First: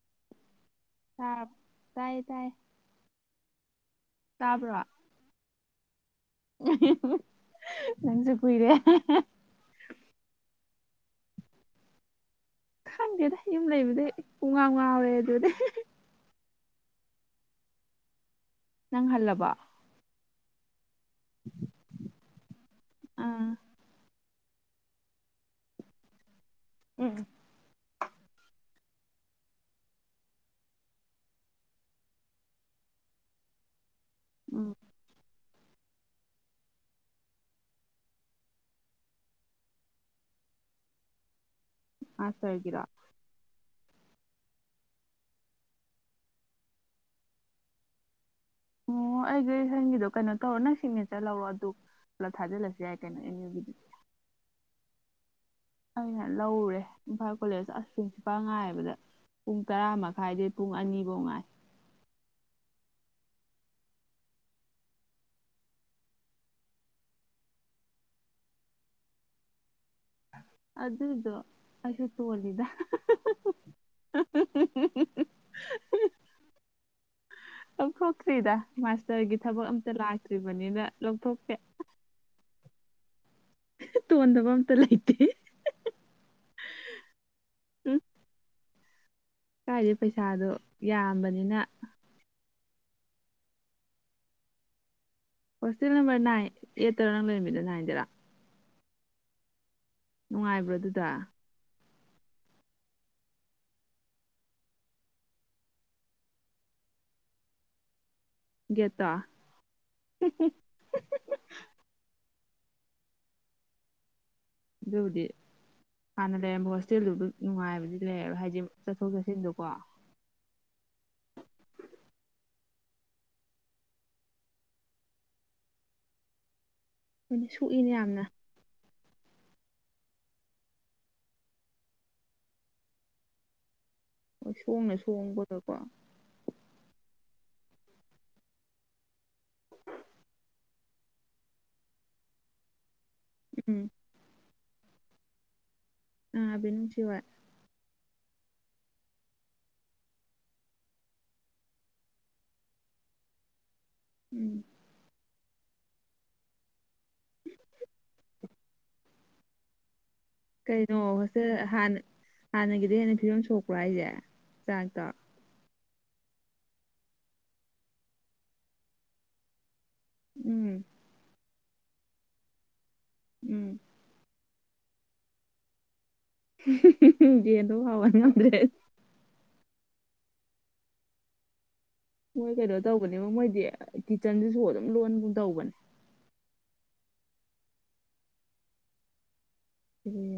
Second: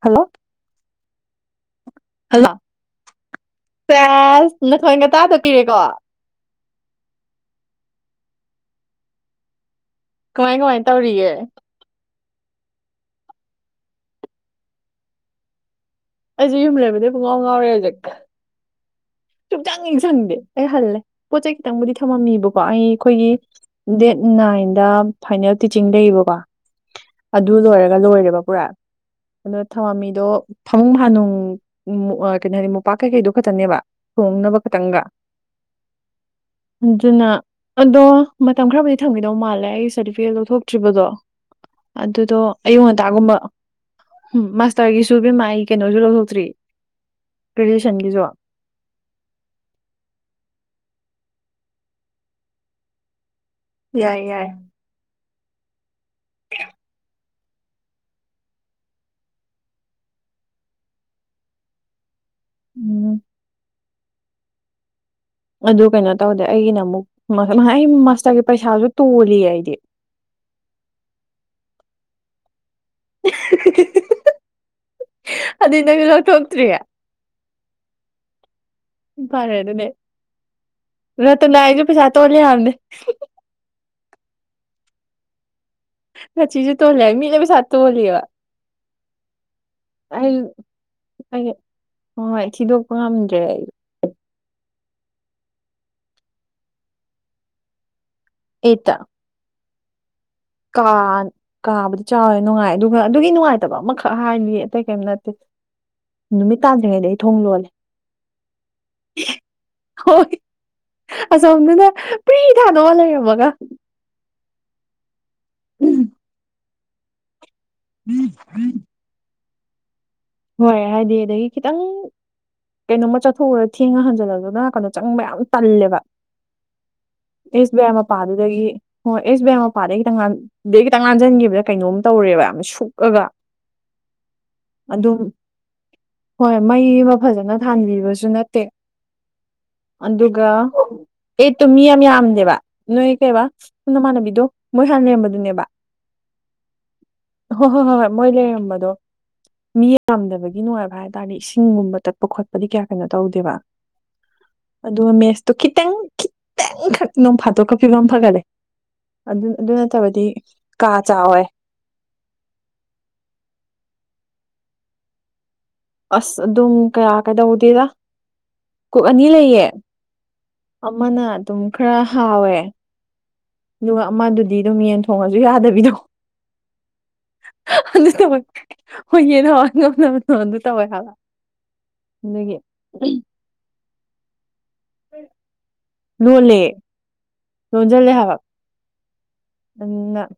hello ꯑꯥ hello ꯁꯦꯁ ꯅꯊꯣꯏꯒ ꯇꯗꯄꯤꯤꯔꯦꯀꯣ ꯅꯟꯁꯨ ꯀꯏꯔꯦ ꯀꯃꯥꯏ ꯀꯃꯥꯏꯅ ꯇꯧꯔꯤꯌꯦꯦ ꯈꯪꯗꯦꯗ ꯌꯨꯝ ꯂꯩꯕꯗꯤ ꯄꯨꯡꯒ ꯉꯥꯎꯔꯦ ꯑꯗꯨꯗꯤ ꯑꯩꯁꯦ ꯌꯨꯝ ꯂꯩꯕꯗꯤ ꯄꯨꯡꯉꯥꯎ ꯉꯥꯎꯔꯦ ꯍꯧꯖꯤꯛ ꯅꯪ ꯍꯜꯂꯕꯣ ꯁꯨꯡꯆꯪ ꯌꯦꯁꯪꯗꯦ ꯑꯩ ꯍꯜꯂꯦ ꯄꯣꯠ ꯆꯩꯩ ꯈꯤꯇꯪꯕꯨꯗꯤ ꯊꯝꯃꯝꯃꯤꯕꯀꯣ ꯑꯩ ꯑꯩꯈꯣꯏꯒꯤ ꯑꯥ ꯗꯦꯠ ꯅꯥꯏꯟꯗ ꯐꯥꯏꯅꯦꯜ ꯇꯤꯆꯤꯡ ꯂꯩꯌꯦꯕꯀꯣ ꯎꯝ ꯑꯗꯨ ꯂꯣꯏꯔꯒ ꯂꯣꯏꯔꯦꯕ ꯄꯨꯔꯥ ꯑꯗꯣ ꯊꯋꯥꯃꯤꯗꯣ ꯐꯃꯨꯡ ꯍꯥꯥꯅꯨꯡ ꯀꯩꯅꯣ ꯍꯥꯏꯅꯤ ꯃꯣꯝꯄꯥꯛ ꯀꯩꯀꯩꯗꯣ ꯈꯛꯇꯅꯦꯕ ꯊꯣꯡꯅꯕ ꯎꯝ ꯈꯇꯪꯒ ꯑꯗꯨꯅ ꯑꯗꯣ ꯃꯇꯝ ꯈꯔꯕꯨꯗꯤ ꯊꯝꯒꯗꯧ ꯃꯥꯜꯂꯦ ꯑꯩꯒꯤ ꯁꯥꯔꯇꯤꯐꯤꯀꯦꯠ ꯂꯧꯊꯣꯛꯇ꯭ꯔꯤꯕꯗꯣ ꯑꯗꯨꯗꯣ ꯑꯌꯨꯛ ꯃꯥꯁꯇꯔꯒꯤꯔꯣ ꯉꯟꯇꯥꯒꯨꯝꯕ ꯎꯝ ꯃꯥꯁꯇꯔꯒꯤꯁꯨ ꯦꯝꯃꯥꯏ ꯀꯩꯅꯣꯁꯨ ꯂꯧꯊꯣꯛꯇ꯭ꯔꯤ ꯒ꯭ꯔꯦꯖꯨꯑꯦꯁꯟꯒꯤꯁꯨ [inaudible] ꯑꯣ ꯑꯩꯒꯤꯪꯒꯤꯗꯣ ꯀꯩꯅꯣ ꯇꯧꯔ ꯅ ꯁꯤꯒꯅꯦꯆꯔ ꯂꯧꯔꯣ ꯑꯗꯨ ꯄꯨꯂꯞ ꯊꯥꯖꯤꯜꯂꯁꯨ ꯌꯥꯏ ꯀꯩꯅꯣ ꯌꯥꯏ ꯌꯥꯏ ꯑꯩꯅ ꯂꯧꯔꯦ ꯏꯝꯐꯥꯜ ꯀꯣꯂꯦꯖ ꯑꯁ ꯄ꯭ꯔꯤꯟꯁꯤꯄꯥꯜ ꯉꯥꯏꯕꯗ ꯄꯨꯡ ꯇꯔꯥ ꯃꯈꯥꯏꯗ ꯄꯨꯡ ꯑꯅꯤꯐꯧ ꯉꯥꯏ [inaudible] ꯎꯝ ꯑꯗꯨ ꯀꯩꯅꯣ ꯇꯧꯗꯦ ꯑꯩꯒꯤꯅ ꯑꯃꯨꯛ ꯑꯩ ꯃꯥꯁꯇꯔꯒꯤ ꯄꯩꯁꯥꯁꯨ ꯇꯣꯜꯂꯤꯌꯦ ꯑꯩꯗꯤ [inaudible] ꯑꯗꯨꯗ ꯑꯗꯨ ꯑꯁ ꯇꯒꯂꯗ ꯑꯗꯨꯗ ꯅ ꯂꯀ ꯍꯇ꯭ꯔꯤꯒ ꯑꯣ ꯇ꯭ꯔꯤꯗ ꯃꯥꯁꯇꯔꯒꯤ ꯊꯕꯛ ꯑꯗꯨꯅꯦ ꯑꯝꯇ ꯂꯥꯛꯇ꯭ꯔꯤꯕꯅꯤꯅ ꯂꯧꯊꯣꯛꯀꯦ ꯔꯇꯅꯥ ꯑꯩꯁꯨ ꯄꯩꯁꯥ ꯇꯣꯜꯂꯤ ꯍꯥꯏꯕꯅꯦ ꯇꯣꯗꯕꯝꯇ ꯂꯩ ꯂꯩꯇꯦ ꯅ ꯆꯤꯁꯨꯦ ꯊꯣꯂꯦ ꯃꯤꯅꯦꯕꯤ ꯁꯥꯠ ꯊ ꯍꯣꯜꯂꯤꯕ ꯀꯥꯏꯗ ꯄꯩꯁꯥꯗꯣ ꯑꯩ ꯌꯥꯝꯕꯅꯤꯅ ꯍꯣꯏ ꯊꯤꯗꯣꯛꯄ ꯉꯝꯗ꯭ꯔꯦ ꯑꯩ ꯍꯣꯁꯇꯦꯜ ꯅꯝꯕꯔ ꯅꯥꯏꯟ ꯑꯦꯠꯠꯇꯧꯔꯣ ꯅꯪ ꯂꯩꯔꯃꯤꯗ ꯍꯥꯏꯗꯔꯥ ꯌꯦꯇ ꯅꯨꯡꯉꯥꯏꯕ꯭ꯔꯣ ꯀꯥ ꯑꯗꯨꯗꯣ ꯀꯥ ꯆꯥꯎꯋꯦ ꯅꯨꯡꯉꯥꯏ ꯑꯗꯨꯒ ꯑꯗꯨꯒꯤ ꯅꯨꯡꯉꯥꯏꯇꯕ ꯑꯃꯈꯛ ꯍꯥꯏꯕꯤꯌꯦ ꯑꯇꯩ ꯀꯩꯝ ꯅꯠꯇꯦ ꯅꯨꯃꯤꯠ ꯇꯥꯟꯗ꯭ꯔꯤꯉꯩꯗ ꯑꯩ ꯊꯣꯡ ꯂꯣꯜꯂꯦ ꯒꯦꯠꯇꯣ ꯑꯁꯥ ꯍꯅꯅ ꯤꯗꯥꯗꯣ ꯋꯥꯂꯕꯒ ꯌ ꯍꯧꯗꯤ ꯀꯅꯂ ꯌꯥꯝꯕ ꯍꯣꯁꯦꯦꯜ ꯅꯨꯡꯉꯥꯏꯕꯗꯤꯗꯤ ꯂꯩꯗꯣ ꯍꯥꯏꯗꯤ ꯆꯠꯊꯣꯛ ꯆꯠꯁꯤꯟꯗꯣꯀꯣ ꯍꯣꯏ ꯍꯥꯏꯗꯤ ꯑꯗꯒꯤ ꯈꯤꯇꯪ ꯀꯩꯅꯣꯝꯃ ꯆꯠꯊꯣꯛꯎꯒ ꯊꯦꯡꯉ ꯍꯟꯖꯤꯜꯂ ꯑꯗꯨꯅꯅꯥꯀꯥꯟꯗ ꯆꯪꯕ ꯌꯥꯝ ꯇꯜꯂꯦꯕ ꯑꯩꯈꯣꯏꯅ ꯏꯁ ꯁꯣꯛꯏꯅꯦ ꯑꯃ ꯌꯥꯝꯅ ꯄꯥꯗꯗꯒꯤ ꯍꯣꯏ ꯑꯦꯁ ꯕꯤ ꯑꯥꯏ ꯃꯄꯥꯗꯩ ꯈꯤꯇꯪ ꯑꯗꯗꯒꯤ ꯈꯤꯇꯪ ꯉꯥꯟꯁꯤꯟꯈꯤꯕꯗ ꯀꯩꯅꯣꯝ ꯇꯧꯔꯦꯕ ꯌꯥꯝ ꯁꯨꯛꯑꯒ [inaudible] ꯍꯣꯏ ꯁꯣꯝꯅ ꯑꯗꯨꯝ ꯁꯣꯡꯕꯗꯀꯣ ꯍꯣꯏ ꯃꯩ ꯑꯃ ꯐꯖꯅ ꯊꯥꯟꯕꯤꯕꯁꯨ ꯅꯠꯇꯦ ꯑꯗꯨꯒ ꯑꯩ ꯇꯣ ꯃꯤ ꯌꯥꯝ ꯌꯥꯝꯗꯦꯕ ꯅꯣꯏ ꯀꯩꯕꯥ ꯎꯝ ꯁꯝ ꯅꯃꯥꯟꯅꯕꯤꯗꯣ ꯃꯣꯏ ꯍꯥꯟꯅ ꯂꯩꯔꯝꯕꯗꯨꯅꯦꯕ ꯑ ꯑꯕꯅ ꯁꯤ ꯋꯥ ꯃꯣꯏꯂꯦꯔꯝꯕꯗꯣ ꯃꯤ ꯌꯥꯝꯗꯕꯒꯤ ꯅꯨꯡꯉꯥꯏꯕ ꯍꯥꯏ ꯇꯥꯔꯗꯤ ꯏꯁꯤꯡꯒꯨꯝꯕ ꯇꯠꯄ ꯈꯣꯠꯄꯗꯤ ꯀꯌꯥ ꯀꯩꯅꯣ ꯇꯧꯗꯦꯕ ꯎꯝ ꯑꯗꯨꯒ ꯃꯦꯁ ꯑꯣ ꯈꯤꯇꯪ ꯈꯤꯇꯪꯈꯛ ꯅꯣꯡ ꯐꯥꯠꯇꯣꯛꯀ ꯐꯤꯕꯝ ꯐꯒꯠꯂꯦ ꯑꯗꯨ ꯑꯗꯨ ꯅꯠꯇꯕꯗꯤ ꯀꯥ ꯀꯩꯅꯣ ꯆꯥꯎꯋꯦ ꯍꯣꯁꯇꯦꯜꯅ ꯍꯥꯟꯅꯒꯤꯗꯤ ꯍꯦꯟꯅ ꯐꯤꯕꯝ ꯁꯣꯛꯄ꯭ꯔꯥ ꯍꯥꯏꯁꯦ ꯆꯥꯡꯀ ꯑꯁ ꯑꯗꯨꯝ ꯀꯌꯥ ꯀꯩꯗꯧꯗꯦꯗ ꯀꯣꯛ ꯑꯅꯤ ꯂꯩꯌꯦ ꯎꯝ ꯑꯃꯅ ꯑꯗꯨꯝ ꯈꯔ ꯍꯥꯎꯋꯦ ꯎꯝ ꯑꯗꯨꯒ ꯑꯃꯗꯨꯗꯤ ꯑꯗꯨꯝ ꯌꯦꯟ ꯊꯣꯡꯉꯁꯨ ꯌꯥꯗꯕꯤꯗꯣ ꯌꯦꯟꯗꯣ ꯑ ꯍꯥꯎꯍꯟ ꯊꯃꯛ ꯉꯝꯗ꯭ꯔꯦ ꯍ ꯌꯦꯅ ꯅ ꯅ ꯇꯣ ꯑꯗꯨ ꯇꯋꯥꯏ ꯍꯥꯏꯋꯥ ꯃꯣꯏ ꯀꯩꯅꯣ ꯇꯧꯕꯅꯦꯕ ꯃꯣꯏꯗꯤ ꯀꯤꯠꯆꯟꯁꯤꯁꯨ ꯑꯗꯨꯝ ꯂꯣꯟꯒꯨꯝ ꯇꯧꯕꯅꯦ ꯂꯣꯜꯂꯦ ꯂꯣꯟꯁꯤꯜꯂꯦ ꯍꯥꯏꯕ ꯅꯪꯅ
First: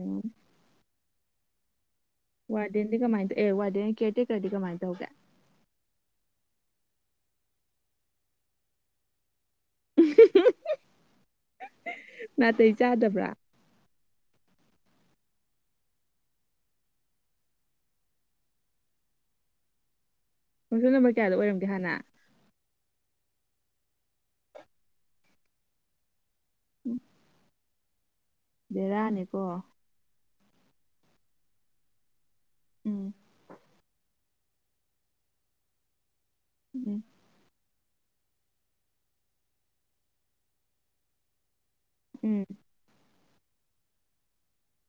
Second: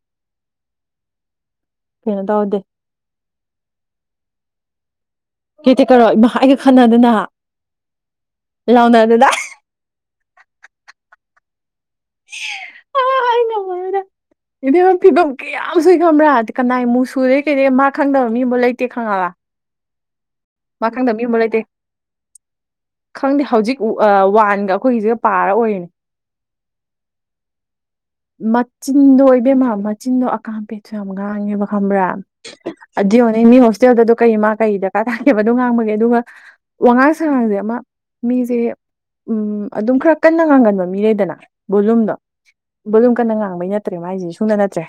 ꯇꯧꯗꯦ ꯋꯥꯔꯗꯦꯟꯗꯤ ꯀꯃꯥꯏꯅ ꯇꯧ ꯑꯦ ꯋꯥꯔꯗꯦꯟ ꯀꯦꯔꯇꯦꯛ ꯈꯔꯗꯤ ꯀꯃꯥꯏꯅ ꯇꯧꯒꯦ ꯀꯩꯇ ꯀꯧꯔꯣ ꯏꯃ ꯑꯩꯒ ꯈꯟꯅꯗꯅ ꯂꯥꯎꯅꯗꯅ ꯅꯥꯇꯩ ꯆꯥꯗꯕ꯭ꯔꯥ ꯏꯅꯦꯦꯝꯕ ꯐꯤꯕꯝ ꯀꯌꯥꯝ ꯁꯨꯏ ꯈꯪꯕ꯭ꯔꯥ ꯀꯅꯥꯏꯃꯨꯛ ꯁꯨꯗꯦ ꯀꯩꯗ ꯃꯥ ꯈꯪꯗꯕ ꯃꯤꯕꯨꯥꯎ ꯂꯩꯇꯦ ꯈꯪꯉꯕ ꯃꯥ ꯃꯁꯣꯜ ꯅꯝꯕꯔ ꯈꯪꯗꯕ ꯃꯤ ꯀꯌꯥꯗꯣ ꯑꯃꯕꯨ ꯂꯩꯇꯦ ꯑꯣꯏꯔꯝꯒꯦ ꯍꯥꯟꯅ ꯈꯪꯗꯦ ꯍꯧꯖꯤꯛ ꯋꯥꯟꯒ ꯑꯩꯈꯣꯏꯒꯤꯁꯤꯒ ꯄꯥꯔ ꯑꯣꯏꯔꯤꯅꯦ ꯎꯝ ꯃꯆꯤꯟꯗꯣ ꯑꯣꯏꯕꯦꯝꯃ ꯃꯆꯤꯟꯗꯣ ꯑꯀꯥꯝꯄꯦꯠꯁꯨ ꯌꯥꯝ ꯉꯥꯡꯉꯦꯕ ꯈꯪꯕ꯭ꯔꯥ ꯎꯝ ꯑꯗꯨ ꯍꯅꯦ ꯃꯤ ꯍꯣꯁꯇꯦꯜꯗꯗꯣ ꯀꯩ ꯃꯥ ꯀꯩ ꯗꯔꯀꯥꯔ ꯇꯥꯒꯦꯕꯗꯣ ꯉꯥꯡꯕꯒꯦ ꯑꯗꯨꯒ ꯎꯝ ꯋꯥꯉꯥꯁꯗꯃ ꯃꯤꯁꯦ ꯎꯝ ꯑꯗꯨꯝ ꯈꯔ ꯀꯟꯅ ꯉꯥꯡꯒꯟꯕ ꯃꯤ ꯂꯩꯩꯗꯅ ꯕꯣꯂꯨꯝꯗꯣ ꯎꯝ ꯑꯗꯨꯝ ꯀꯟꯅ ꯉꯥꯡꯕꯩ ꯅꯠꯇ꯭ꯔꯦ ꯃꯥꯏꯁꯤꯗꯤ ꯁꯨꯅ ꯅꯠꯇ꯭ꯔꯦ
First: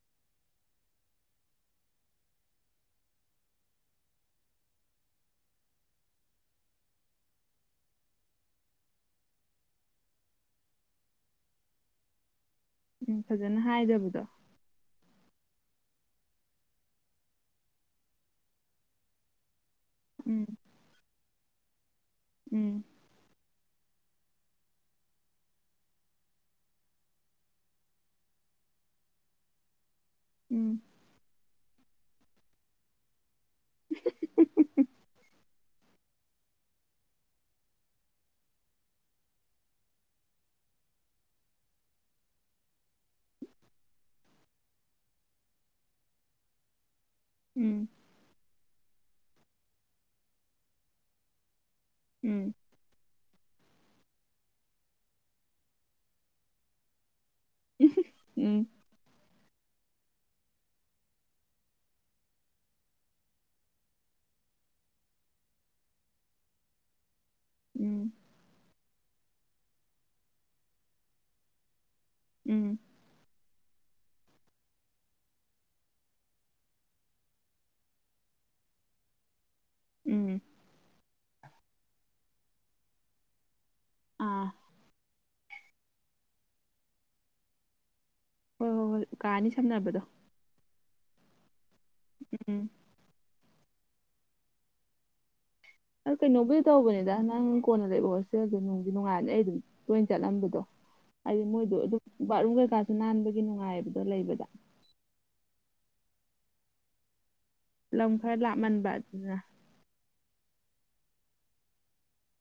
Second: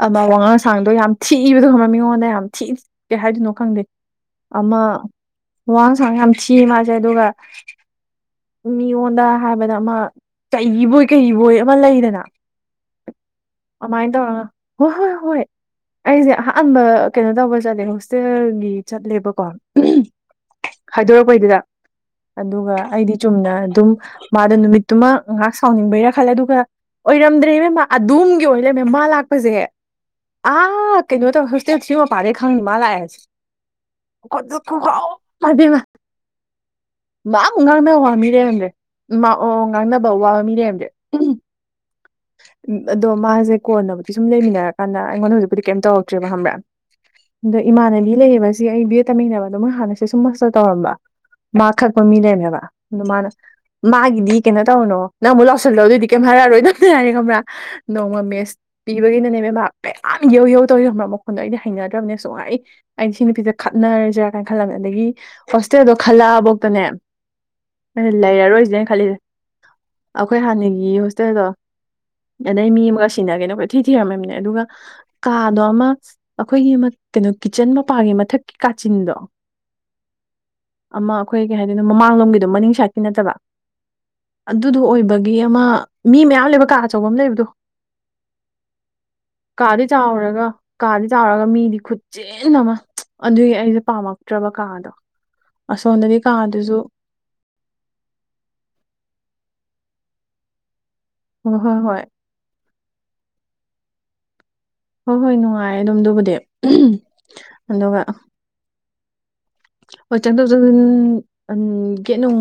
ꯑꯃ ꯋꯥꯉꯥꯡꯁꯥꯡꯗꯣ ꯌꯥꯝ ꯊꯤꯕꯗꯣ ꯈꯪꯃ ꯃꯤꯉꯣꯟꯗ ꯌꯥꯝ ꯊꯤ ꯀꯦ ꯍꯥꯏꯗꯣꯏꯅꯣ ꯈꯪꯗꯦ ꯑꯃ ꯋꯥꯡ ꯁꯥꯡ ꯌꯥꯝ ꯊꯤ ꯃꯥꯁꯦ ꯑꯗꯨꯒ ꯃꯤꯉꯣꯟꯗ ꯍꯥꯏꯕꯗ ꯑꯃ ꯆꯍꯤꯕꯨ ꯀꯩꯕꯣꯏ ꯑꯃ ꯂꯩꯗꯅ ꯎꯝ ꯐꯖꯅ ꯑꯗꯨꯃꯥꯏꯅ ꯍꯥꯏꯗꯕꯗꯣ ꯇꯧꯔꯒ ꯍꯣꯏ ꯍꯣꯏ ꯍꯣꯏ ꯑꯩꯁꯦ ꯑꯍꯥꯟꯕ ꯀꯩꯅꯣ ꯇꯧꯕ ꯆꯠꯂꯦ ꯍꯣꯁꯇꯦꯜꯒꯤ ꯆꯠꯂꯦꯕꯀꯣ ꯎꯝ ꯍꯥꯏꯗꯣꯔꯛꯄꯩꯗꯨꯗ ꯑꯗꯨꯒ ꯎꯝ ꯑꯩꯗꯤ ꯆꯨꯝꯅ ꯑꯗꯨꯝ ꯃꯥꯗ ꯅꯨꯃꯤꯠꯇꯨꯃ ꯉꯥꯏꯍꯥꯛ ꯁꯥꯎꯅꯤꯡꯕ ꯔ ꯈꯜꯂꯦ ꯑꯗꯨꯒ ꯑꯣꯏꯔꯝꯗ꯭ꯔꯦꯅꯦꯦꯝ ꯃꯥ ꯑꯗꯣꯝꯒꯤ ꯑꯣꯏꯔ ꯂꯩꯃꯦ ꯃꯥ ꯂꯥꯛꯄꯁꯦ ꯎꯝ ꯑꯥ ꯀꯩꯅꯣ ꯇꯧ ꯍꯣꯁꯇꯦꯜ ꯁꯤ ꯃꯄꯥꯗꯩ ꯈꯪꯅꯤ ꯃꯥ ꯂꯥꯛꯑꯦꯁꯦ ꯀ ꯀ ꯀꯥꯎꯗꯤꯃ ꯃꯥ ꯉꯥꯡꯅꯕ ꯋꯥ ꯃꯤꯔꯦꯔꯝꯁꯦ ꯑꯣ ꯉꯥꯡꯅꯕ ꯋꯥ ꯃꯤꯔꯦꯔꯝꯁꯦ ꯎ ꯑꯗꯣ ꯃꯥꯁꯦ ꯀꯣꯟꯅꯕꯗꯤ ꯁꯨꯝ ꯂꯩꯃꯤꯟꯅꯔꯀꯥꯟꯗ ꯑꯩꯉꯣꯟꯗ ꯍꯧꯖꯤꯛꯄꯨꯗꯤ ꯀꯩꯝ ꯇꯧꯔꯛꯇ꯭ꯔꯦꯕ ꯍꯝꯕ꯭ꯔꯥ ꯑꯗꯣ ꯎꯝ ꯏꯃꯥꯟꯅꯕꯤ ꯂꯩꯕꯁꯤ ꯑꯩ ꯕꯦ ꯇꯝꯃꯤꯅꯕꯗꯣ ꯃꯣꯏ ꯍꯥꯟꯅꯁꯦ ꯁꯨꯝ ꯃꯁꯇꯜ ꯇꯧꯔꯝꯕ ꯃꯥ ꯈꯛꯄ ꯃꯤ ꯎꯝ ꯂꯩꯃꯦꯕ ꯑ ꯃꯥꯅ ꯃꯥꯒꯤꯗꯤ ꯀꯩꯅꯣ ꯇꯧꯅꯣ ꯅꯪꯕꯨꯛ ꯂꯧꯥꯎꯁꯤꯜꯂꯣꯑꯣ ꯑꯗꯨꯏꯗꯤ ꯀꯩꯝ ꯍꯥꯏꯔꯛꯔꯣꯏ ꯅꯝꯅꯔꯦ ꯈꯪꯝꯕ꯭ꯔꯥ ꯅꯣꯡꯃ ꯃꯦꯁ ꯎꯝ ꯄꯤꯕꯒꯤꯅꯅꯦ ꯃꯦꯝꯃ ꯃꯌꯥꯝ ꯌꯧ ꯌꯧ ꯇꯧ ꯌꯣꯕ꯭ꯔꯥ ꯃꯈꯣꯟꯗꯣ ꯑꯩꯗꯤ ꯍꯩꯅꯗ꯭ꯔꯕꯅꯦ ꯁꯨꯡꯥꯏ ꯑꯩꯗꯤ ꯁꯤ ꯅꯨꯄꯤꯁꯦ ꯈꯠꯅꯔꯁꯤꯔꯥ ꯀꯥꯏꯅ ꯈꯜꯂꯝꯕꯃꯤꯅ ꯑꯗꯒꯤ ꯍꯣꯁꯇꯦꯜꯗꯣ ꯈꯜꯂꯛꯑꯕꯧꯇꯅꯦ ꯎꯝ ꯂꯩꯔꯔꯣꯏꯁꯤꯦꯅ ꯈꯜꯂꯤꯁꯦ ꯑꯩꯈꯣꯏ ꯍꯥꯟꯅꯒꯤ ꯍꯣꯁꯇꯦꯜꯗꯣ ꯑꯗꯩ ꯎꯝ ꯃꯤ ꯑꯃꯒ ꯁꯤꯟꯅꯒꯦꯅ ꯊꯤ ꯊꯤꯔꯝꯃꯤꯕꯅꯦ ꯑꯗꯨꯒ ꯀꯥꯗꯣ ꯑꯃ ꯑꯩꯈꯣꯏꯒꯤ ꯑꯃ ꯀꯩꯅꯣ ꯀꯤꯆꯟ ꯃꯄꯥꯒꯤ ꯃꯊꯛꯀꯤ ꯀ ꯄ ꯆꯤꯟꯗ ꯎꯝ ꯑꯃ ꯑꯩꯈꯣꯏ ꯀꯩ ꯍꯥꯏꯗꯣꯏꯅꯣ ꯃꯃꯥꯡꯂꯣꯝꯒꯤꯗꯣ ꯃꯅꯤꯡ ꯁꯥꯏꯠꯀꯤ ꯅꯠꯇꯕꯥ ꯑꯥ ꯑꯗꯨꯗꯣ ꯑꯣꯏꯕꯒꯤ ꯑꯃ ꯃꯤ ꯃꯌꯥꯝ ꯂꯩꯕ ꯀꯥ ꯑꯆꯧꯕ ꯑꯃ ꯂꯩꯕꯗꯣ ꯍꯣꯏ ꯍꯣꯏ ꯍꯣꯏ ꯀꯥ ꯑꯅꯤ ꯀꯥꯗꯤ ꯁꯝꯅꯕꯗꯣ ꯆꯥꯎꯔꯒ ꯀꯥꯗꯤ ꯆꯥꯎꯔꯒ ꯃꯤꯗꯤ ꯈꯨꯠꯆꯤꯟ ꯎꯝ ꯑꯃ ꯑꯗꯨꯒꯤ ꯑꯩꯁꯦ ꯄꯥꯝꯃꯛꯇ꯭ꯔꯕ ꯀꯥꯗꯣ ꯑ ꯑꯁꯣꯝꯗꯗꯤ ꯀꯩꯅꯣꯕꯨꯗꯤ ꯀꯥꯗꯨꯁꯨ ꯇꯧꯕꯅꯤꯗ ꯅꯪ ꯀꯣꯟꯅ ꯂꯩꯕ ꯍꯣꯠꯁꯦꯜꯁꯦ ꯅꯣꯡꯗꯤ ꯅꯨꯡꯉꯥꯏꯜꯅꯤ ꯑꯩ ꯑꯗꯨꯝ ꯂꯣꯏꯅ ꯆꯠꯂꯝꯕꯗꯣ ꯍꯥꯏꯗꯤ ꯍꯣꯏ ꯃꯣꯏꯗꯣ ꯍꯣꯏ ꯑꯗꯨꯝ ꯍꯣꯏ ꯕꯥꯠꯔꯨꯝ ꯀꯩꯀꯥꯁꯨ ꯅꯥꯟꯕꯒꯤ ꯅꯨꯡꯉꯥꯏꯕꯗꯣ ꯂꯩꯕꯗ ꯍꯣꯏ ꯍꯣꯏ ꯅꯨꯡꯉꯥꯏꯦ ꯑꯗꯨꯝꯗꯨꯕꯨꯗꯤ ꯑꯗꯨꯒ ꯂꯝ ꯈꯔ ꯂꯥꯞꯃꯟꯕ ꯑꯗꯨꯅ ꯍꯣꯏ ꯆꯪꯊꯣꯛ ꯆꯪꯁꯤꯟ ꯒꯦꯠꯅꯨꯡ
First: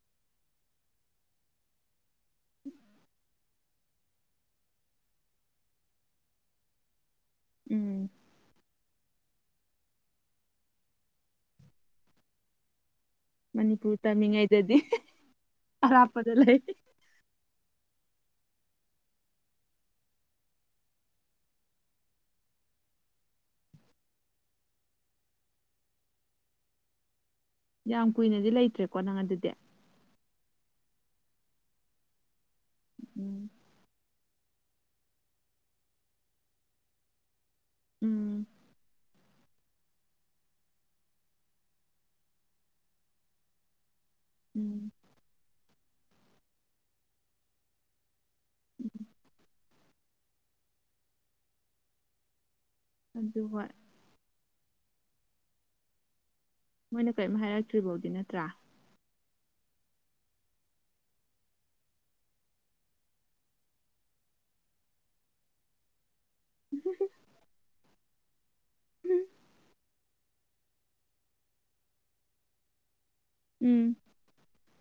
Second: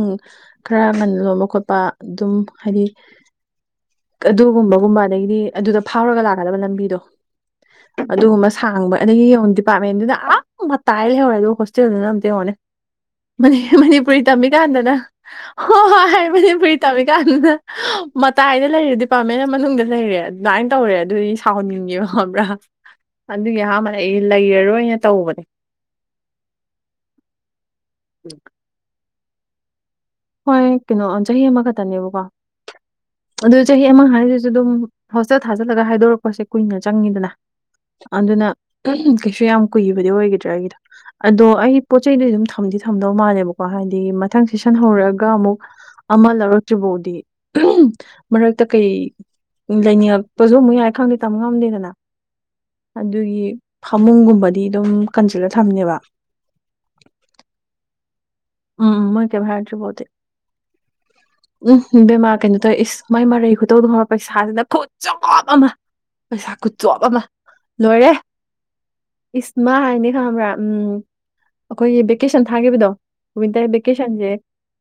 ꯈꯔ ꯉꯟ ꯂꯣꯟꯕ ꯈꯣꯠꯄ ꯑꯗꯨꯝ ꯍꯥꯏꯗꯤ ꯑꯗꯨꯒꯨꯝꯕꯒꯨꯝꯕ ꯑꯗꯒꯤꯗꯤ ꯑꯗꯨꯗ ꯐꯥꯎꯔꯒ ꯂꯥꯛꯀꯗꯕ ꯂꯝꯕꯤꯗꯣ ꯎꯝ ꯑꯗꯨꯒꯨꯝꯕ ꯁꯥꯡꯕ ꯑꯗꯒꯤ ꯌꯦꯡꯉꯣ ꯗꯤꯄꯥꯔꯠꯃꯦꯟꯗꯨꯅ ꯑꯞ ꯃꯇꯥꯏ ꯂꯩꯍꯧꯔꯦ ꯑꯗꯨ ꯍꯣꯁꯇꯦꯜꯗꯨꯅ ꯑꯝꯇ ꯌꯦꯡꯉꯣꯅꯦ ꯃꯅꯤꯄꯨꯔ ꯃꯅꯤꯄꯨꯔꯤ ꯇꯝꯃꯤꯉꯩꯗꯗꯤ ꯇꯝꯃꯤꯀꯥꯟꯗꯅ ꯍꯣꯏ ꯍꯣꯏ ꯑꯔꯥꯞꯄꯗ ꯍꯥꯏꯕꯗꯤ ꯂꯩ ꯐꯔꯤ ꯇꯧꯃꯤ ꯀꯥꯟꯅ ꯃꯇ ꯍꯥꯏꯗ ꯂꯩꯔꯦ ꯗꯤꯄꯥꯔꯠꯃꯦꯟ ꯃꯅꯨꯡꯗ ꯂꯩꯔꯦ ꯑꯗꯨꯃꯥꯏꯅ ꯇꯧꯔꯦ ꯑꯗꯨꯗꯤ ꯁꯥꯎꯅꯤꯡꯉꯦꯕ ꯈꯕ꯭ꯔꯥ ꯑꯗꯨꯒꯤ ꯑꯍꯥꯟꯕꯗ ꯑꯩ ꯂꯩꯔꯔꯣꯏꯅ ꯇꯧꯕꯅꯦ ꯌꯥꯝ ꯀꯨꯏꯅꯗꯤ ꯂꯩꯇ꯭ꯔꯦꯀꯣ ꯅꯪ ꯑꯗꯨꯗꯤ ꯍꯣꯏ ꯀꯩꯅꯣ ꯆꯍꯤ ꯑꯃꯈꯛꯇꯅꯦꯕꯀꯣ ꯎꯝ ꯑꯗꯨ ꯆꯍꯤ ꯑꯃ ꯍꯥꯏꯔꯤꯁꯤ ꯑꯗꯨꯝ ꯍꯣꯁꯇꯦꯜ ꯊꯥꯖꯤꯜꯂꯒ ꯍꯥꯏꯗꯣꯔꯛꯄꯁꯦ ꯀꯨꯏꯅ ꯆꯪꯉꯤꯗꯅ ꯎꯝ ꯑꯗꯨꯅ ꯀꯩꯁꯨ ꯌꯥꯝ ꯀꯨꯏꯕꯗꯤ ꯑꯣꯏꯒꯗ꯭ꯔꯥꯒꯤꯗ ꯑꯗꯣ ꯑꯩ ꯄꯣꯠ ꯆꯩꯩꯗꯨ ꯑꯗꯨꯝ ꯊꯝꯗꯤ ꯊꯝꯗꯧ ꯃꯥꯜꯂꯦꯕꯀꯣ ꯍꯥꯏꯗꯤ ꯃꯊꯪ ꯁꯦꯁꯟ ꯎꯝ ꯍꯧꯔꯒ ꯑꯃ ꯂꯧꯔꯛꯇ꯭ꯔꯤ ꯐꯥꯎꯗꯤ ꯃꯔꯛꯇ ꯀꯩ ꯂꯩꯥꯏꯅꯤꯡꯉꯛ ꯄꯣꯁꯨ ꯑꯃꯨꯛ ꯌꯥꯏ ꯈꯪꯗꯦ ꯇꯝ ꯉꯝꯗꯦꯗꯅ ꯑꯗꯨ ꯑꯗꯨꯒꯤ ꯍꯣꯏ ꯐꯃꯨꯡꯒꯨꯝꯕꯗꯤ ꯑꯗꯨꯝ ꯀꯟꯖꯜꯂ ꯊꯝꯅꯦꯕ ꯃꯣꯏꯅ ꯀꯔꯤꯝ ꯍꯥꯏꯔꯛꯇ꯭ꯔꯤ ꯐꯥꯎꯗꯤ ꯅꯠꯇ꯭ꯔꯥ ꯎꯝ ꯃꯣꯏ ꯀꯦꯚꯥꯏꯔꯁꯨꯕꯣꯗꯤ ꯎꯝ ꯕꯦꯃꯥꯔ ꯀꯩꯅꯣ ꯇꯧꯋꯦ ꯏꯁ ꯃꯥꯏ ꯃꯔꯩ ꯍꯨꯇꯧꯗꯣꯡꯕ ꯄꯩꯁꯥꯁꯤꯅ ꯈꯨꯠꯆꯞ ꯑꯃ ꯄꯩꯁꯥ ꯀꯨꯆꯣꯕ ꯑꯃ ꯂꯣꯏꯔꯦ ꯎꯝ ꯏꯁꯃꯥ ꯍꯥꯏꯅꯤ ꯈꯪꯕ꯭ꯔꯥ ꯎꯝ ꯑꯩꯈꯣꯏꯒꯤ ꯚꯦꯀꯦꯁꯟ ꯊꯥꯈꯤꯕꯗꯣ ꯋꯤꯟꯇꯔ ꯎꯝ ꯚꯦꯀꯦꯁꯟꯁꯦ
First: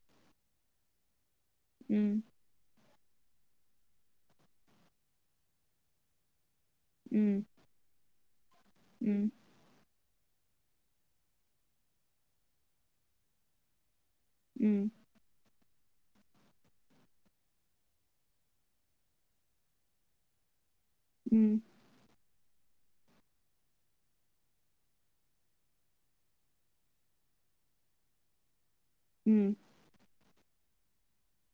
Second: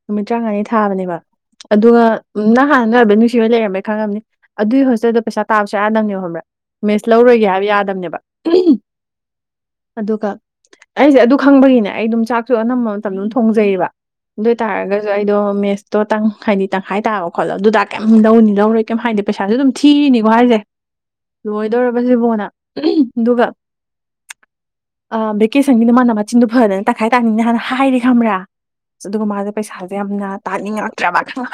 ꯅꯨꯃꯤꯠ ꯇꯔꯥꯉꯥꯅꯤ ꯊꯥꯕꯅꯦꯕ ꯑꯗꯨꯒ ꯎꯝ ꯅꯍꯥꯟ ꯈꯪꯅꯕꯩ ꯅꯨꯡꯁꯤꯕ ꯂꯩꯔꯝꯃꯦꯩ ꯈꯪꯉꯕꯅꯤ ꯑꯗꯨꯒꯤ ꯍꯣꯁꯇꯦꯜꯗꯣ ꯄꯩꯁꯥ ꯇꯥꯕꯁꯨ ꯌꯥꯗꯕꯅꯦꯕꯣꯕ꯭ꯔꯥ ꯃꯦꯁ ꯎꯝ ꯂꯧꯔꯣꯏꯒꯦ ꯍꯥꯏꯕ ꯌꯥꯗꯕꯅꯦꯕ ꯎꯝ ꯑꯗꯨꯒ ꯑꯩꯁꯦ ꯑꯗꯨ ꯈꯪꯕꯒꯤꯅꯦ ꯑꯩ ꯑꯗꯨꯝ ꯆꯥꯛꯁꯨ ꯑꯅꯝꯕ ꯃꯇꯝꯗ ꯑꯗꯨꯝ ꯊꯣꯡꯖꯩꯌꯦꯕ ꯑꯗꯨ ꯑꯣꯏ ꯎꯝ ꯇꯥꯔꯒꯁꯨ ꯑꯩꯗꯣ ꯃꯦꯁ ꯇꯣ ꯇꯪ ꯍꯥꯏꯗꯤ ꯇꯪꯈꯥꯏ ꯇꯥꯕ ꯈꯣꯠꯂꯣ ꯑꯗꯨꯗ ꯀꯩꯝ ꯂꯧꯅꯤ ꯂꯧꯔꯣꯏ ꯀꯩꯝ ꯍꯥꯏꯗꯤ ꯄꯩꯁꯥꯁꯨ ꯑꯗꯨꯝ ꯊꯤꯔꯤꯅꯤꯀꯣ ꯍꯥꯏꯁꯦ ꯎꯝ ꯂꯣꯏꯗꯧꯔꯕ ꯁꯤꯕꯣꯅ ꯑꯗꯨꯒ ꯑ ꯚꯦꯀꯦꯁꯟꯒꯤꯗꯤ ꯃꯥꯅ ꯃꯆꯤꯟꯗꯨ ꯐꯗꯅ ꯇꯥꯈꯥꯏ ꯇꯥꯅꯤꯡꯅꯤ ꯍꯥꯟꯅ ꯍꯥꯏꯔꯤ ꯊ꯭ꯔꯥ ꯑꯗꯨꯒ ꯃꯥꯁꯦ ꯎꯝ ꯄꯩꯁꯥꯁꯦ ꯌꯥꯝꯅ ꯇꯥꯅꯤꯡꯉꯛꯇ꯭ꯔꯕ ꯈꯪ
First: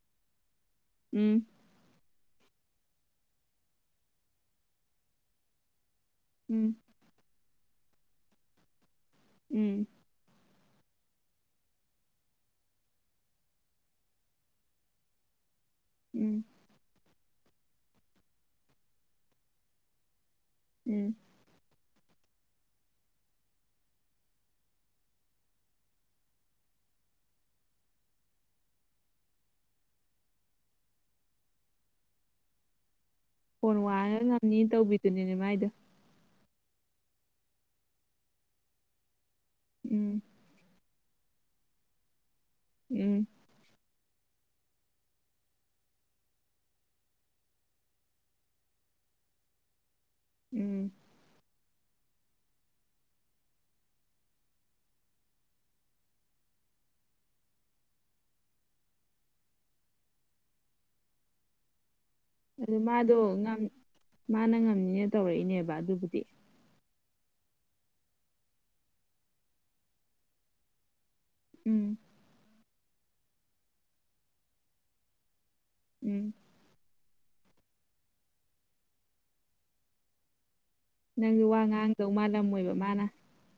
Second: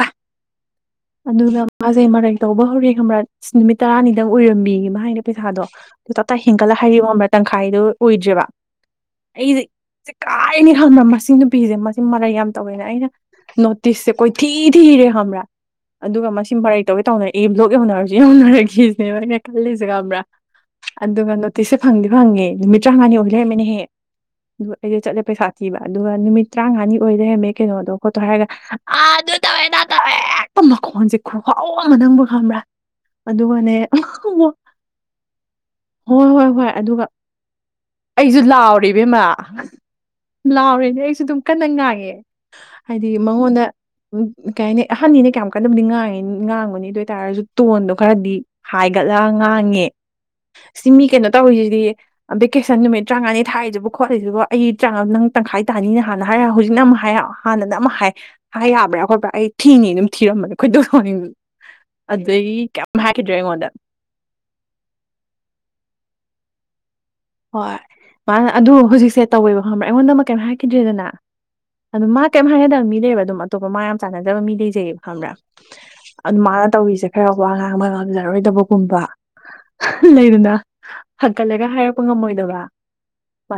ꯎꯝ ꯑꯗꯨꯗ ꯅ ꯃꯥꯁꯦ ꯃꯥꯒ ꯇꯧꯕ ꯍꯧꯔꯦ ꯈꯪ꯭ꯔꯥ ꯅꯨꯃꯤꯠ ꯇꯔꯥꯅꯤꯗꯪ ꯑꯣꯏꯔꯝꯃꯤꯒ ꯃꯥ ꯍꯥꯏꯅ ꯄꯩꯁꯥꯗꯣ ꯑꯗꯨ ꯇꯞꯇꯥ ꯍꯦꯟꯒꯠꯂ ꯎꯝ ꯍꯥꯏꯔꯤꯕ ꯑꯃ ꯇꯪꯈꯥꯏꯗꯣ ꯑꯣꯏꯗ꯭ꯔꯦꯕ ꯑꯩꯁꯦꯦ ꯀꯥꯏꯅꯤ ꯈꯪꯃꯝꯃꯁꯦ ꯁꯤ ꯅꯨꯄꯤꯁꯦ ꯃꯁꯤ ꯃꯔꯩ ꯌꯥꯝ ꯇꯧꯋꯦꯅꯦ ꯑꯩꯅ ꯅꯣꯇꯤꯁꯁꯦ ꯀꯣꯏꯊꯤ ꯊꯤꯔꯦ ꯈꯪꯕ꯭ꯔꯥ ꯑꯗꯨꯒ ꯎꯝ ꯃꯁꯤ ꯃꯔꯩ ꯇꯧꯒꯦ ꯇꯧꯅꯔꯛꯏ ꯕ꯭ꯂꯣꯛ ꯌꯧꯅꯔꯁꯨ ꯌꯧꯅꯔꯒꯁꯤꯅꯦꯕꯅ ꯈꯜꯂꯤꯁꯤꯒ꯭ꯔꯥ ꯎꯝ ꯑꯗꯨꯟ ꯉꯅꯣ ꯇꯤꯁ ꯐꯪꯗꯤ ꯐꯪꯉꯦ ꯅꯨꯃꯤꯠ ꯇꯔꯥꯃꯉꯥꯅꯤ ꯑꯣꯏ ꯂꯩꯔꯝꯃꯤꯅꯦꯍꯦ ꯑꯗꯨꯒ ꯑꯩꯗ ꯆꯠꯂꯦ ꯄꯩꯁꯥ ꯊꯤꯕ ꯑꯗꯨꯒ ꯅꯨꯃꯤꯠ ꯇꯔꯥꯃꯉꯥꯅꯤ ꯑꯣꯏꯗꯔꯃꯦ ꯀꯩꯅꯣꯗꯣ ꯈꯣꯠꯇꯣ ꯍꯥꯏꯔꯒ ꯑꯥ ꯇꯧꯦ ꯍꯦꯛꯇ ꯃꯈꯣꯟꯁꯦ ꯈꯨꯍꯥꯎ ꯑꯃ ꯅꯪꯕꯨ ꯈꯪꯕ꯭ꯔꯥ ꯑꯗꯨꯒꯅꯦ ꯐꯣꯟ ꯋꯥꯔꯒ ꯉꯝꯅꯤ ꯇꯧꯕꯤꯗꯨꯅꯤꯅꯦ ꯃꯥꯏꯗꯣ ꯍꯣꯏ ꯍꯣꯏ ꯍꯣꯏ ꯑꯗꯨꯒ ꯑꯩꯁꯨ ꯂꯥꯎꯔꯤꯕꯦꯝꯃ ꯎꯝ ꯐꯅꯦ ꯑꯩꯁꯨ ꯑꯗꯨꯝ ꯀꯟꯅ ꯉꯥꯡꯉꯦ ꯍꯥꯏꯗꯤ ꯎꯝ ꯃꯉꯣꯟꯗ ꯎ ꯀꯩ ꯍꯥꯏꯅꯤ ꯑꯍꯟꯅꯤꯅ ꯀꯌꯥꯃꯨꯛꯀꯟꯗꯝꯗꯤ ꯉꯥꯡꯉꯤ ꯉꯥꯡꯒꯨꯅꯤ ꯑꯗꯨ ꯑꯣꯏꯇꯥꯔꯁꯨ ꯇꯣꯟꯗꯣ ꯈꯔꯗꯤ ꯍꯥꯏꯒ ꯂ ꯉꯥꯡꯉꯦ ꯁꯤ ꯎꯝ ꯃꯤ ꯀꯩꯅꯣ ꯇꯧꯔꯤꯁꯤ ꯗꯤ ꯚꯦꯀꯦꯁꯟ ꯅꯨꯃꯤꯠ ꯇꯔꯥꯉꯥꯅꯤ ꯊꯥꯔꯤꯁꯤ ꯈꯣꯠꯂꯤꯁꯤꯕ ꯑꯩ ꯇꯔꯥꯉꯥ ꯅꯪ ꯇꯪꯈꯥꯏ ꯇꯥꯅꯤꯅ ꯍꯥꯟꯅ ꯍꯥꯏꯔ ꯍꯧꯖꯤꯛꯅ ꯑꯃꯛ ꯍꯥꯏꯔ ꯍꯥꯟꯅ ꯑꯃꯛ ꯍꯥꯏꯕ꯭ꯔꯥ ꯈꯣꯠꯄ꯭ꯔꯥ ꯑꯩ ꯊꯤꯅꯤ ꯑꯗꯨꯝ ꯊꯤꯔ ꯑꯩꯈꯣꯏꯗꯅꯤꯡ ꯑꯗꯨ ꯃꯥꯗꯣ ꯃꯥꯅ ꯉꯝꯅꯤꯅ ꯇꯧꯔꯛꯏꯅꯦꯕ ꯑꯗꯨꯕꯨꯗꯤ ꯍꯣꯏ ꯃꯥꯅ ꯑꯗꯨ ꯍꯧꯖꯤꯛꯁꯦ ꯇꯧꯕꯤꯕ ꯐꯪꯕ꯭ꯔꯥ ꯑꯩꯉꯣꯟꯗ ꯑꯃ ꯀꯩꯝꯣ ꯍꯥꯏꯈꯤꯗ꯭ꯔꯦꯗꯅ ꯎꯝ ꯑꯗꯨ ꯃꯥ ꯀꯔꯤꯝ ꯍꯥꯏꯅꯗꯕ ꯃꯤ ꯂꯩꯕ ꯑꯗꯨꯝ ꯑꯇꯣꯞꯄ ꯃꯥ ꯌꯥꯝ ꯆꯥꯟꯅꯗꯕ ꯃꯤ ꯂꯩꯖꯩꯑꯕ ꯈꯪꯕ꯭ꯔꯥ ꯎꯝ ꯑꯗꯨ ꯃꯥꯅ ꯇꯧꯔꯤꯁꯦ ꯍꯔꯥꯎꯕ ꯑꯉꯥꯡ ꯃ ꯉꯝꯖꯔꯣꯏꯗꯕꯒꯨꯝꯕ ꯂꯩꯗꯅ ꯅꯪꯗꯤ ꯋꯥ ꯍꯪꯀꯠꯂꯒ ꯉꯥꯡꯗꯧ ꯃꯥꯜꯂꯝꯃꯣꯏꯕ ꯃꯥꯅ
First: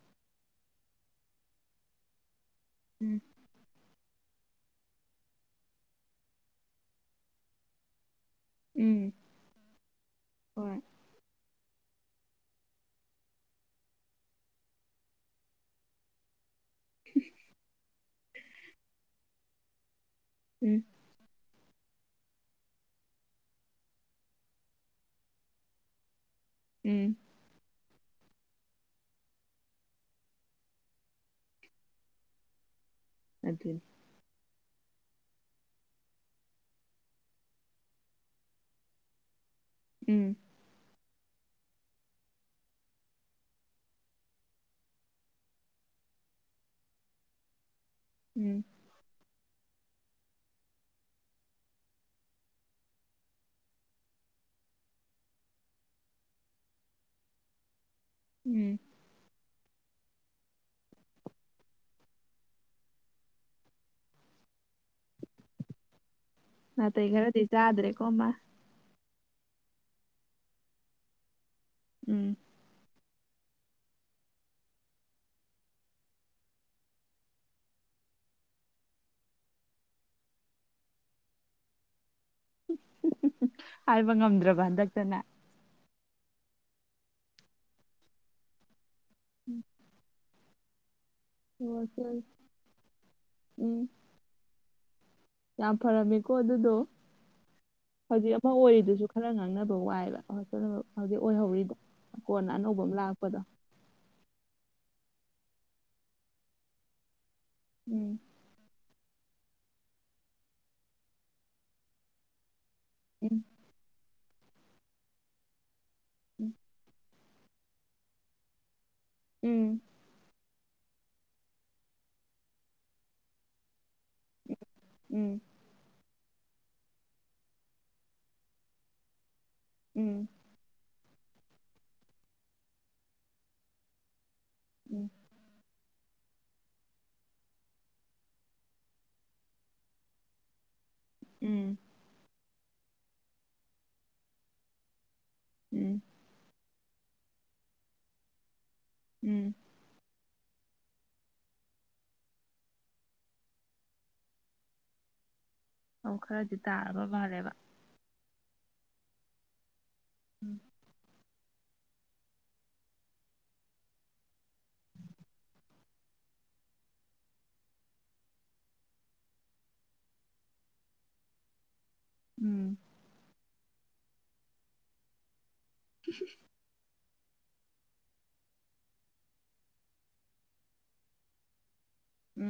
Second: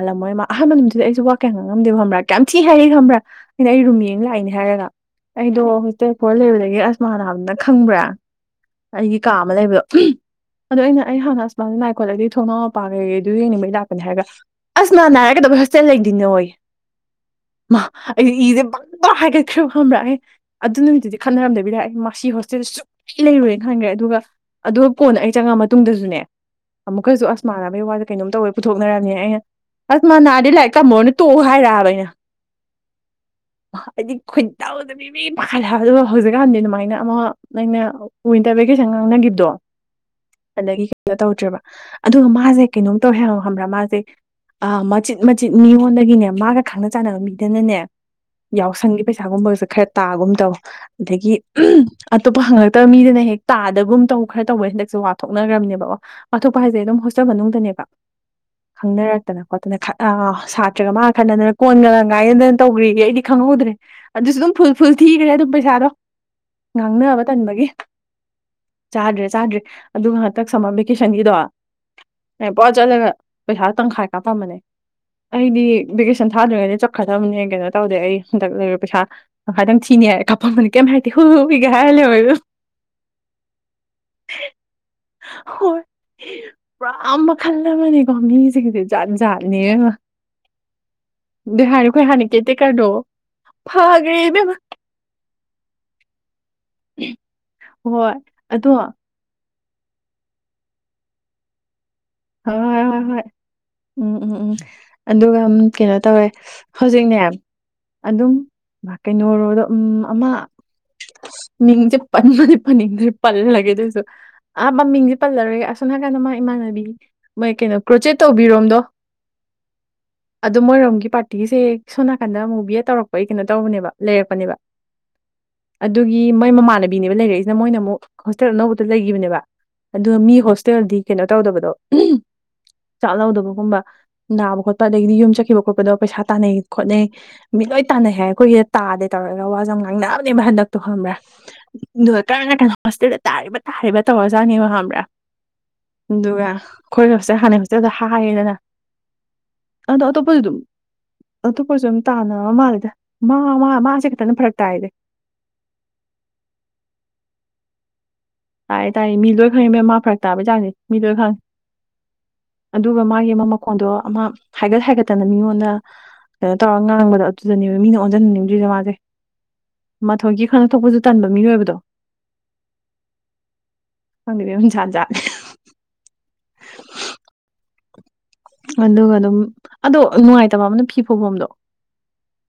ꯈꯜꯂꯝꯃꯣꯏ ꯃꯥ ꯑꯍꯥꯟꯕꯃꯗꯨꯗ ꯑꯩꯁꯨ ꯋꯥ ꯀꯌꯥ ꯉꯥꯡꯉꯗꯕ ꯈꯕ꯭ꯔꯥꯌꯥꯝ ꯊꯤ ꯍꯥꯏꯔ ꯈꯪꯕ꯭ꯔꯥ ꯎꯝ ꯑꯩꯅ ꯑꯩ ꯔꯨꯝꯃꯤ ꯂꯥꯛꯏꯅꯦ ꯍꯥꯏꯔꯒ ꯑꯩꯗꯣ ꯍꯣꯁꯇꯦꯜ ꯐꯜ ꯂꯩꯕꯗꯒꯤ ꯑꯁꯃꯥ ꯅꯥꯝꯅ ꯈꯪꯕ꯭ꯔꯥ ꯎꯝ ꯑꯩꯒꯤ ꯀꯥ ꯑꯃ ꯂꯩꯕꯗꯣ ꯍꯣꯏ ꯑꯗꯨꯗꯣ ꯑꯩꯅ ꯑꯩ ꯍꯥꯟꯅ ꯑꯁꯨꯃꯅ ꯅꯥꯏ ꯈꯣꯠꯂꯗꯤ ꯊꯣꯡꯅꯥꯎ ꯃꯄꯥꯡꯈꯩꯀꯩ ꯑꯗꯨ ꯌꯦꯡꯅꯤꯡꯕꯩ ꯂꯥꯛꯄꯅꯤ ꯍꯥꯏꯔꯒ ꯑꯁ ꯃꯥꯥꯟꯅ ꯍꯥꯏꯔꯒꯗꯕ ꯍꯣꯁꯇꯦꯜ ꯂꯩꯗꯣꯏꯅꯦ ꯍꯣꯏ ꯎꯝ ꯑꯩꯗꯤ ꯏꯁꯦ ꯕꯪꯕ ꯍꯥꯏꯒꯠꯈ꯭ꯔꯕ ꯈꯕ꯭ꯔꯥꯦ ꯎꯝ ꯑꯗꯨ ꯅꯨꯃꯤꯠꯇꯨꯗꯤ ꯈꯟꯅꯔꯝꯗꯦ ꯍꯣꯁꯇꯦꯜ ꯁꯨꯛꯂꯩ ꯂꯩꯔꯨꯔꯦꯅ ꯈꯟꯈ꯭ꯔꯦ ꯑꯗꯨꯒ ꯀꯣꯟꯗ ꯑꯩ ꯆꯪꯉꯛꯑ ꯃꯇꯨꯡꯗꯁꯨꯅꯦ ꯎꯝ ꯑꯃꯨꯛꯁꯨ ꯑꯁ ꯃꯥꯥ ꯋꯥꯗꯦ ꯀꯩꯅꯣꯝ ꯇꯧꯋꯦ ꯄꯨꯊꯣꯛꯅꯔꯝꯅꯦ ꯑꯩꯅ ꯑꯁ ꯃꯅꯥꯗꯤ ꯂꯥꯏꯔꯤꯛ ꯇꯝꯃꯨꯔꯅꯦ ꯇꯣꯛꯎ ꯍꯥꯏꯔꯛꯑꯕ ꯑꯩꯅ ꯑꯗꯨꯅꯤ ꯍꯥꯏꯗꯤ ꯈꯨꯟ ꯇꯧꯗꯕꯤ ꯃꯤ ꯄꯥꯈꯠ ꯑꯗꯨꯒ ꯍꯧꯖꯤꯛꯀꯥꯟꯗꯤ ꯑꯗꯨꯃꯥꯏꯅ ꯑꯃꯨꯛ ꯅꯪꯩꯅ ꯋꯤꯟꯇꯔ ꯚꯦꯀꯦꯁꯟ ꯉꯥꯡꯅꯈꯤꯕꯗꯣ ꯎꯝ ꯑꯗꯒꯤ ꯀꯩꯅꯩꯅꯣ ꯇꯧꯗ꯭ꯔꯦꯕ ꯑꯗꯨꯒ ꯃꯥꯁꯦ ꯀꯩꯅꯣꯝ ꯇꯧꯋꯦ ꯍꯥꯏꯉꯣ ꯈꯕ꯭ꯔꯥ ꯃꯥꯁꯦ ꯑ ꯃꯆꯤꯠ ꯃꯆꯤꯠ ꯃꯤꯉꯣꯟꯗꯒꯤꯅꯦ ꯃꯥꯒ ꯈꯪꯅ ꯆꯥꯟꯅꯕ ꯃꯤꯗꯅꯅꯦ ꯎꯝ ꯌꯥꯎꯁꯪꯒꯤ ꯄꯩꯁꯥꯒꯨꯝꯕꯁꯨ ꯈꯔ ꯇꯥꯒꯨꯝ ꯇꯧ ꯑꯗꯒꯤ ꯑꯇꯣꯞꯄ ꯍꯪꯉꯛꯇꯕ ꯃꯤꯗꯅ ꯍꯦꯛ ꯇꯥꯗꯕꯒꯨꯝ ꯇꯧ ꯈꯔ ꯇꯧꯕ ꯍꯟꯗꯛꯁꯨꯦ ꯋꯥꯊꯣꯛꯅꯈ꯭ꯔꯕꯅꯦꯕ ꯑꯣ ꯋꯥꯊꯣꯛꯄ ꯍꯥꯏꯁꯦ ꯑꯗꯨꯝ ꯍꯣꯁꯇ ꯃꯅꯨꯡꯗꯅꯦꯕ ꯎꯝ ꯈꯪꯅꯔꯛꯇꯅ ꯈꯣꯠꯇꯅ ꯑ ꯁꯥꯇ꯭ꯔꯒ ꯃꯥꯒ ꯈꯠꯅꯗꯅ ꯀꯣꯟꯒꯪ ꯉꯥꯏꯅꯗꯅ ꯇꯧꯈ꯭ꯔꯤꯒꯦ ꯑꯩꯗꯤ ꯈꯪꯍꯧꯗ꯭ꯔꯦ ꯑꯗꯨꯁꯨ ꯑꯗꯨꯝ ꯐꯨ ꯐꯨꯜ ꯊꯤꯈ꯭ꯔꯦ ꯑꯗꯨꯝ ꯄꯩꯁꯥꯗꯣ ꯅꯥꯇꯩ ꯉꯥꯡꯅꯕ ꯈꯔꯗꯤ ꯇꯟꯕꯒꯤ ꯆꯥꯗ꯭ꯔꯦꯀꯣ ꯃꯥ ꯆꯥꯗ꯭ꯔꯦ ꯆꯥꯗ꯭ꯔꯔꯤ ꯑꯗꯨꯒ ꯉꯍꯥꯛꯇ ꯁꯝꯃꯔ ꯚꯦꯀꯦꯁꯟꯒꯤꯗꯣ ꯎꯝ ꯄꯣ ꯆꯠꯂꯒ ꯄꯩꯁꯥ ꯇꯪꯈꯥꯏꯒ ꯄꯝꯕꯅꯦ ꯑꯩꯗꯤ ꯚꯦꯀꯦꯁꯟ ꯊꯥꯗ꯭ꯔꯤꯉꯩꯗ ꯆꯠꯀꯗꯕꯅꯦ ꯀꯩꯅꯣ ꯇꯧꯗꯦ ꯑꯩ ꯍꯟꯗꯛ ꯂꯩꯔ ꯄꯩꯁꯥ ꯍꯥꯏꯥꯏꯗꯪ ꯊꯤꯅꯤ ꯍꯥꯏꯔꯦ ꯀꯥꯄꯕꯅꯤ ꯀꯩꯝ ꯍꯥꯏꯇꯦ ꯍꯨ ꯍꯨꯏꯒꯦ ꯍꯥꯏꯔ ꯂꯩꯔ ꯍꯥꯏꯕ ꯉꯝꯗ꯭ꯔꯕ ꯍꯟꯗꯛꯇꯅꯦ ꯍꯣꯏ ꯄꯨꯔꯥ ꯃ ꯈꯜꯗ ꯃꯥꯅꯦ ꯀꯝꯁꯦ ꯖꯥꯠꯖ ꯍꯥꯜꯅꯤ ꯑꯗꯨ ꯍꯥꯟꯅꯈꯣꯏ ꯍꯣꯁꯇꯦꯜ ꯍꯥꯟꯅ ꯀꯦꯠꯇꯦ ꯀꯅꯣ ꯎꯝ ꯐꯈ꯭ꯔꯦ ꯃꯦꯝ ꯌꯥꯝ ꯐꯔꯝꯃꯦꯀꯣ ꯑꯗꯨꯗꯣ ꯍꯣꯏ ꯍꯧꯖꯤꯛ ꯑꯃ ꯑꯗꯣ ꯑꯣꯏꯔꯤꯗꯨꯁꯨ ꯈꯔ ꯉꯥꯡꯅꯕ ꯋꯥꯏꯕ ꯍꯧꯖꯤꯛ ꯑꯣꯏꯍꯧꯔꯤꯗꯣ ꯍꯣꯏ ꯀꯣꯟꯅ ꯑꯅꯧꯕ ꯍꯣꯏ ꯑꯃ ꯍꯣꯏ ꯍꯣꯏ ꯂꯥꯛꯄꯗꯣ ꯎꯝ ꯎꯝ ꯎꯝ ꯑꯗꯨꯒ ꯀꯩꯅꯣ ꯇꯧꯋꯦ ꯍꯧꯖꯤꯛꯅꯦ ꯎꯝ ꯑꯗꯨꯝ ꯀꯩꯅꯣꯗ ꯑꯃ ꯃꯤꯡꯁꯦ ꯄꯟꯕꯗꯤ ꯃꯃꯤꯡꯁꯦ ꯎꯝ ꯄꯜꯂꯒꯦ ꯑꯗꯨꯁꯨ ꯑꯥ ꯃꯃꯤꯡꯁꯦ ꯄꯜꯂꯔꯣꯏꯒꯦ ꯑꯁꯣ ꯍꯥꯏꯅꯥꯀꯥꯟꯗ ꯃꯥ ꯏꯃꯥꯟꯅꯕꯤ ꯃꯣꯏ ꯀꯩꯅꯣ ꯀ꯭ꯔꯣꯆꯦꯠ ꯇꯧꯕꯤꯔꯣꯝꯗꯣ ꯎꯝ ꯑꯗꯣ ꯃꯣꯏꯔꯣꯝꯒꯤ ꯄꯥꯔꯇꯤꯁꯦ ꯁꯣꯝ ꯅꯥꯀꯟꯗ ꯑꯃꯨ ꯚꯕꯤꯦꯠ ꯇꯧꯔꯛꯄꯒꯤ ꯀꯩꯅꯣ ꯇꯧꯕꯅꯦꯕ ꯂꯩꯔꯛꯄꯅꯦꯕ ꯎꯝ ꯑꯗꯨꯒꯤ ꯒꯤ ꯃꯣꯏ ꯃꯃꯥꯟꯅꯕꯤꯅꯦꯕ ꯂꯩꯔꯛꯏꯁꯤꯅ ꯃꯣꯏꯅ ꯑꯃꯨꯛ ꯍꯣꯁꯇꯦꯜ ꯑꯅꯧꯕꯗ ꯂꯩꯈꯤꯕꯅꯦꯕ ꯑꯗꯨꯒ ꯎꯝ ꯃꯤ ꯍꯣꯁꯇꯦꯜꯗꯤ ꯀꯩꯅꯣ ꯇꯧꯗꯕꯗꯣ ꯆꯥꯛ ꯂꯧꯗꯕꯒꯨꯝꯕ ꯅꯥꯕ ꯈꯣꯠꯄ ꯎꯝ ꯑꯗꯒꯤꯗꯤ ꯌꯨꯝ ꯆꯠꯈꯤꯕ ꯈꯣꯠꯄꯗꯣ ꯄꯩꯁꯥ ꯇꯥꯟꯅꯩ ꯈꯣꯠꯅꯩ ꯃꯤꯠ ꯂꯣꯏ ꯇꯥꯟꯅꯩ ꯍꯥꯏ ꯑꯩꯈꯣꯏꯒꯤꯗ ꯇꯥꯗꯦ ꯇꯧꯔꯒ ꯋꯥꯁꯦ ꯌꯥꯝ ꯉꯥꯡꯅꯕꯅꯕꯅꯦꯕ ꯍꯟꯗꯛ ꯑꯣ ꯈꯪꯕ꯭ꯔꯥ ꯎꯝ ꯎꯝ ꯑꯗꯨꯒ ꯀꯔꯝꯅ ꯀꯅꯥ ꯍꯣꯁꯇꯦꯜꯗ ꯇꯥꯔꯤꯕ ꯇꯥꯔꯤꯕ ꯇꯧꯔꯖꯥꯠꯅꯦꯕ ꯈꯪꯕ꯭ꯔꯥ ꯎꯝ ꯑꯗꯨꯒ ꯑꯩꯈꯣꯏꯒꯁꯦ ꯍꯥꯟꯅ ꯍꯧꯁꯦ ꯑꯗꯨꯗ ꯍꯥꯏꯌꯦꯗꯅ ꯎꯝ ꯄ ꯑꯗꯨꯨꯝ ꯑꯇꯣꯞꯄꯁꯨ ꯑꯗꯨꯝ ꯇꯥꯅꯕꯅꯕ ꯃꯥꯜꯜꯂꯤꯦꯗ ꯃꯥ ꯃꯥ ꯃꯥꯁꯦ ꯈꯤꯇꯅ ꯐꯔꯛ ꯇꯥꯏꯗꯤ ꯑꯃ ꯈꯔꯗꯤ ꯇꯥꯔꯕ ꯐꯔꯦꯕ ꯇꯥꯔ ꯇꯥꯔꯦ ꯃꯤ ꯂꯣꯏ ꯈꯪꯉꯤꯕꯦꯝ ꯃꯥ ꯐꯔꯛ ꯇꯥꯕꯩ ꯆꯥꯡꯅꯤ ꯃꯤ ꯂꯣꯏ ꯈꯪꯉꯤ ꯑꯗꯨꯒ ꯃꯥꯒꯤ ꯑꯃ ꯃꯈꯣꯟꯗꯣ ꯑꯃ ꯍꯥꯏꯒꯠ ꯍꯥꯏꯒꯠꯇꯅ ꯃꯤꯉꯣꯟꯗ ꯑꯗꯨꯃꯥꯏꯅ ꯇꯧꯔꯒ ꯉꯥꯡꯕꯗ ꯑꯗꯨꯗꯅꯦꯕ ꯃꯤꯅ ꯑꯣꯟꯁꯤꯟꯍꯟꯅꯤꯡꯗꯣꯏꯔꯤꯁꯦ ꯃꯥꯁꯦ ꯃꯊꯣꯏꯒꯤ ꯈꯪꯅ ꯊꯣꯛꯄꯁꯨ ꯇꯟꯕ ꯃꯤꯑꯣꯏꯕꯗꯣ ꯎꯝ ꯍꯧꯒꯗꯤ ꯍꯨ ꯆꯥꯖꯒ [inaudible] ꯑꯗꯨꯒ ꯑꯗꯨꯝ ꯑꯗꯣ ꯅꯨꯡꯉꯥꯏꯇꯕ ꯑꯃꯅ ꯐꯤ ꯐꯥꯎꯐꯝꯝꯗꯣ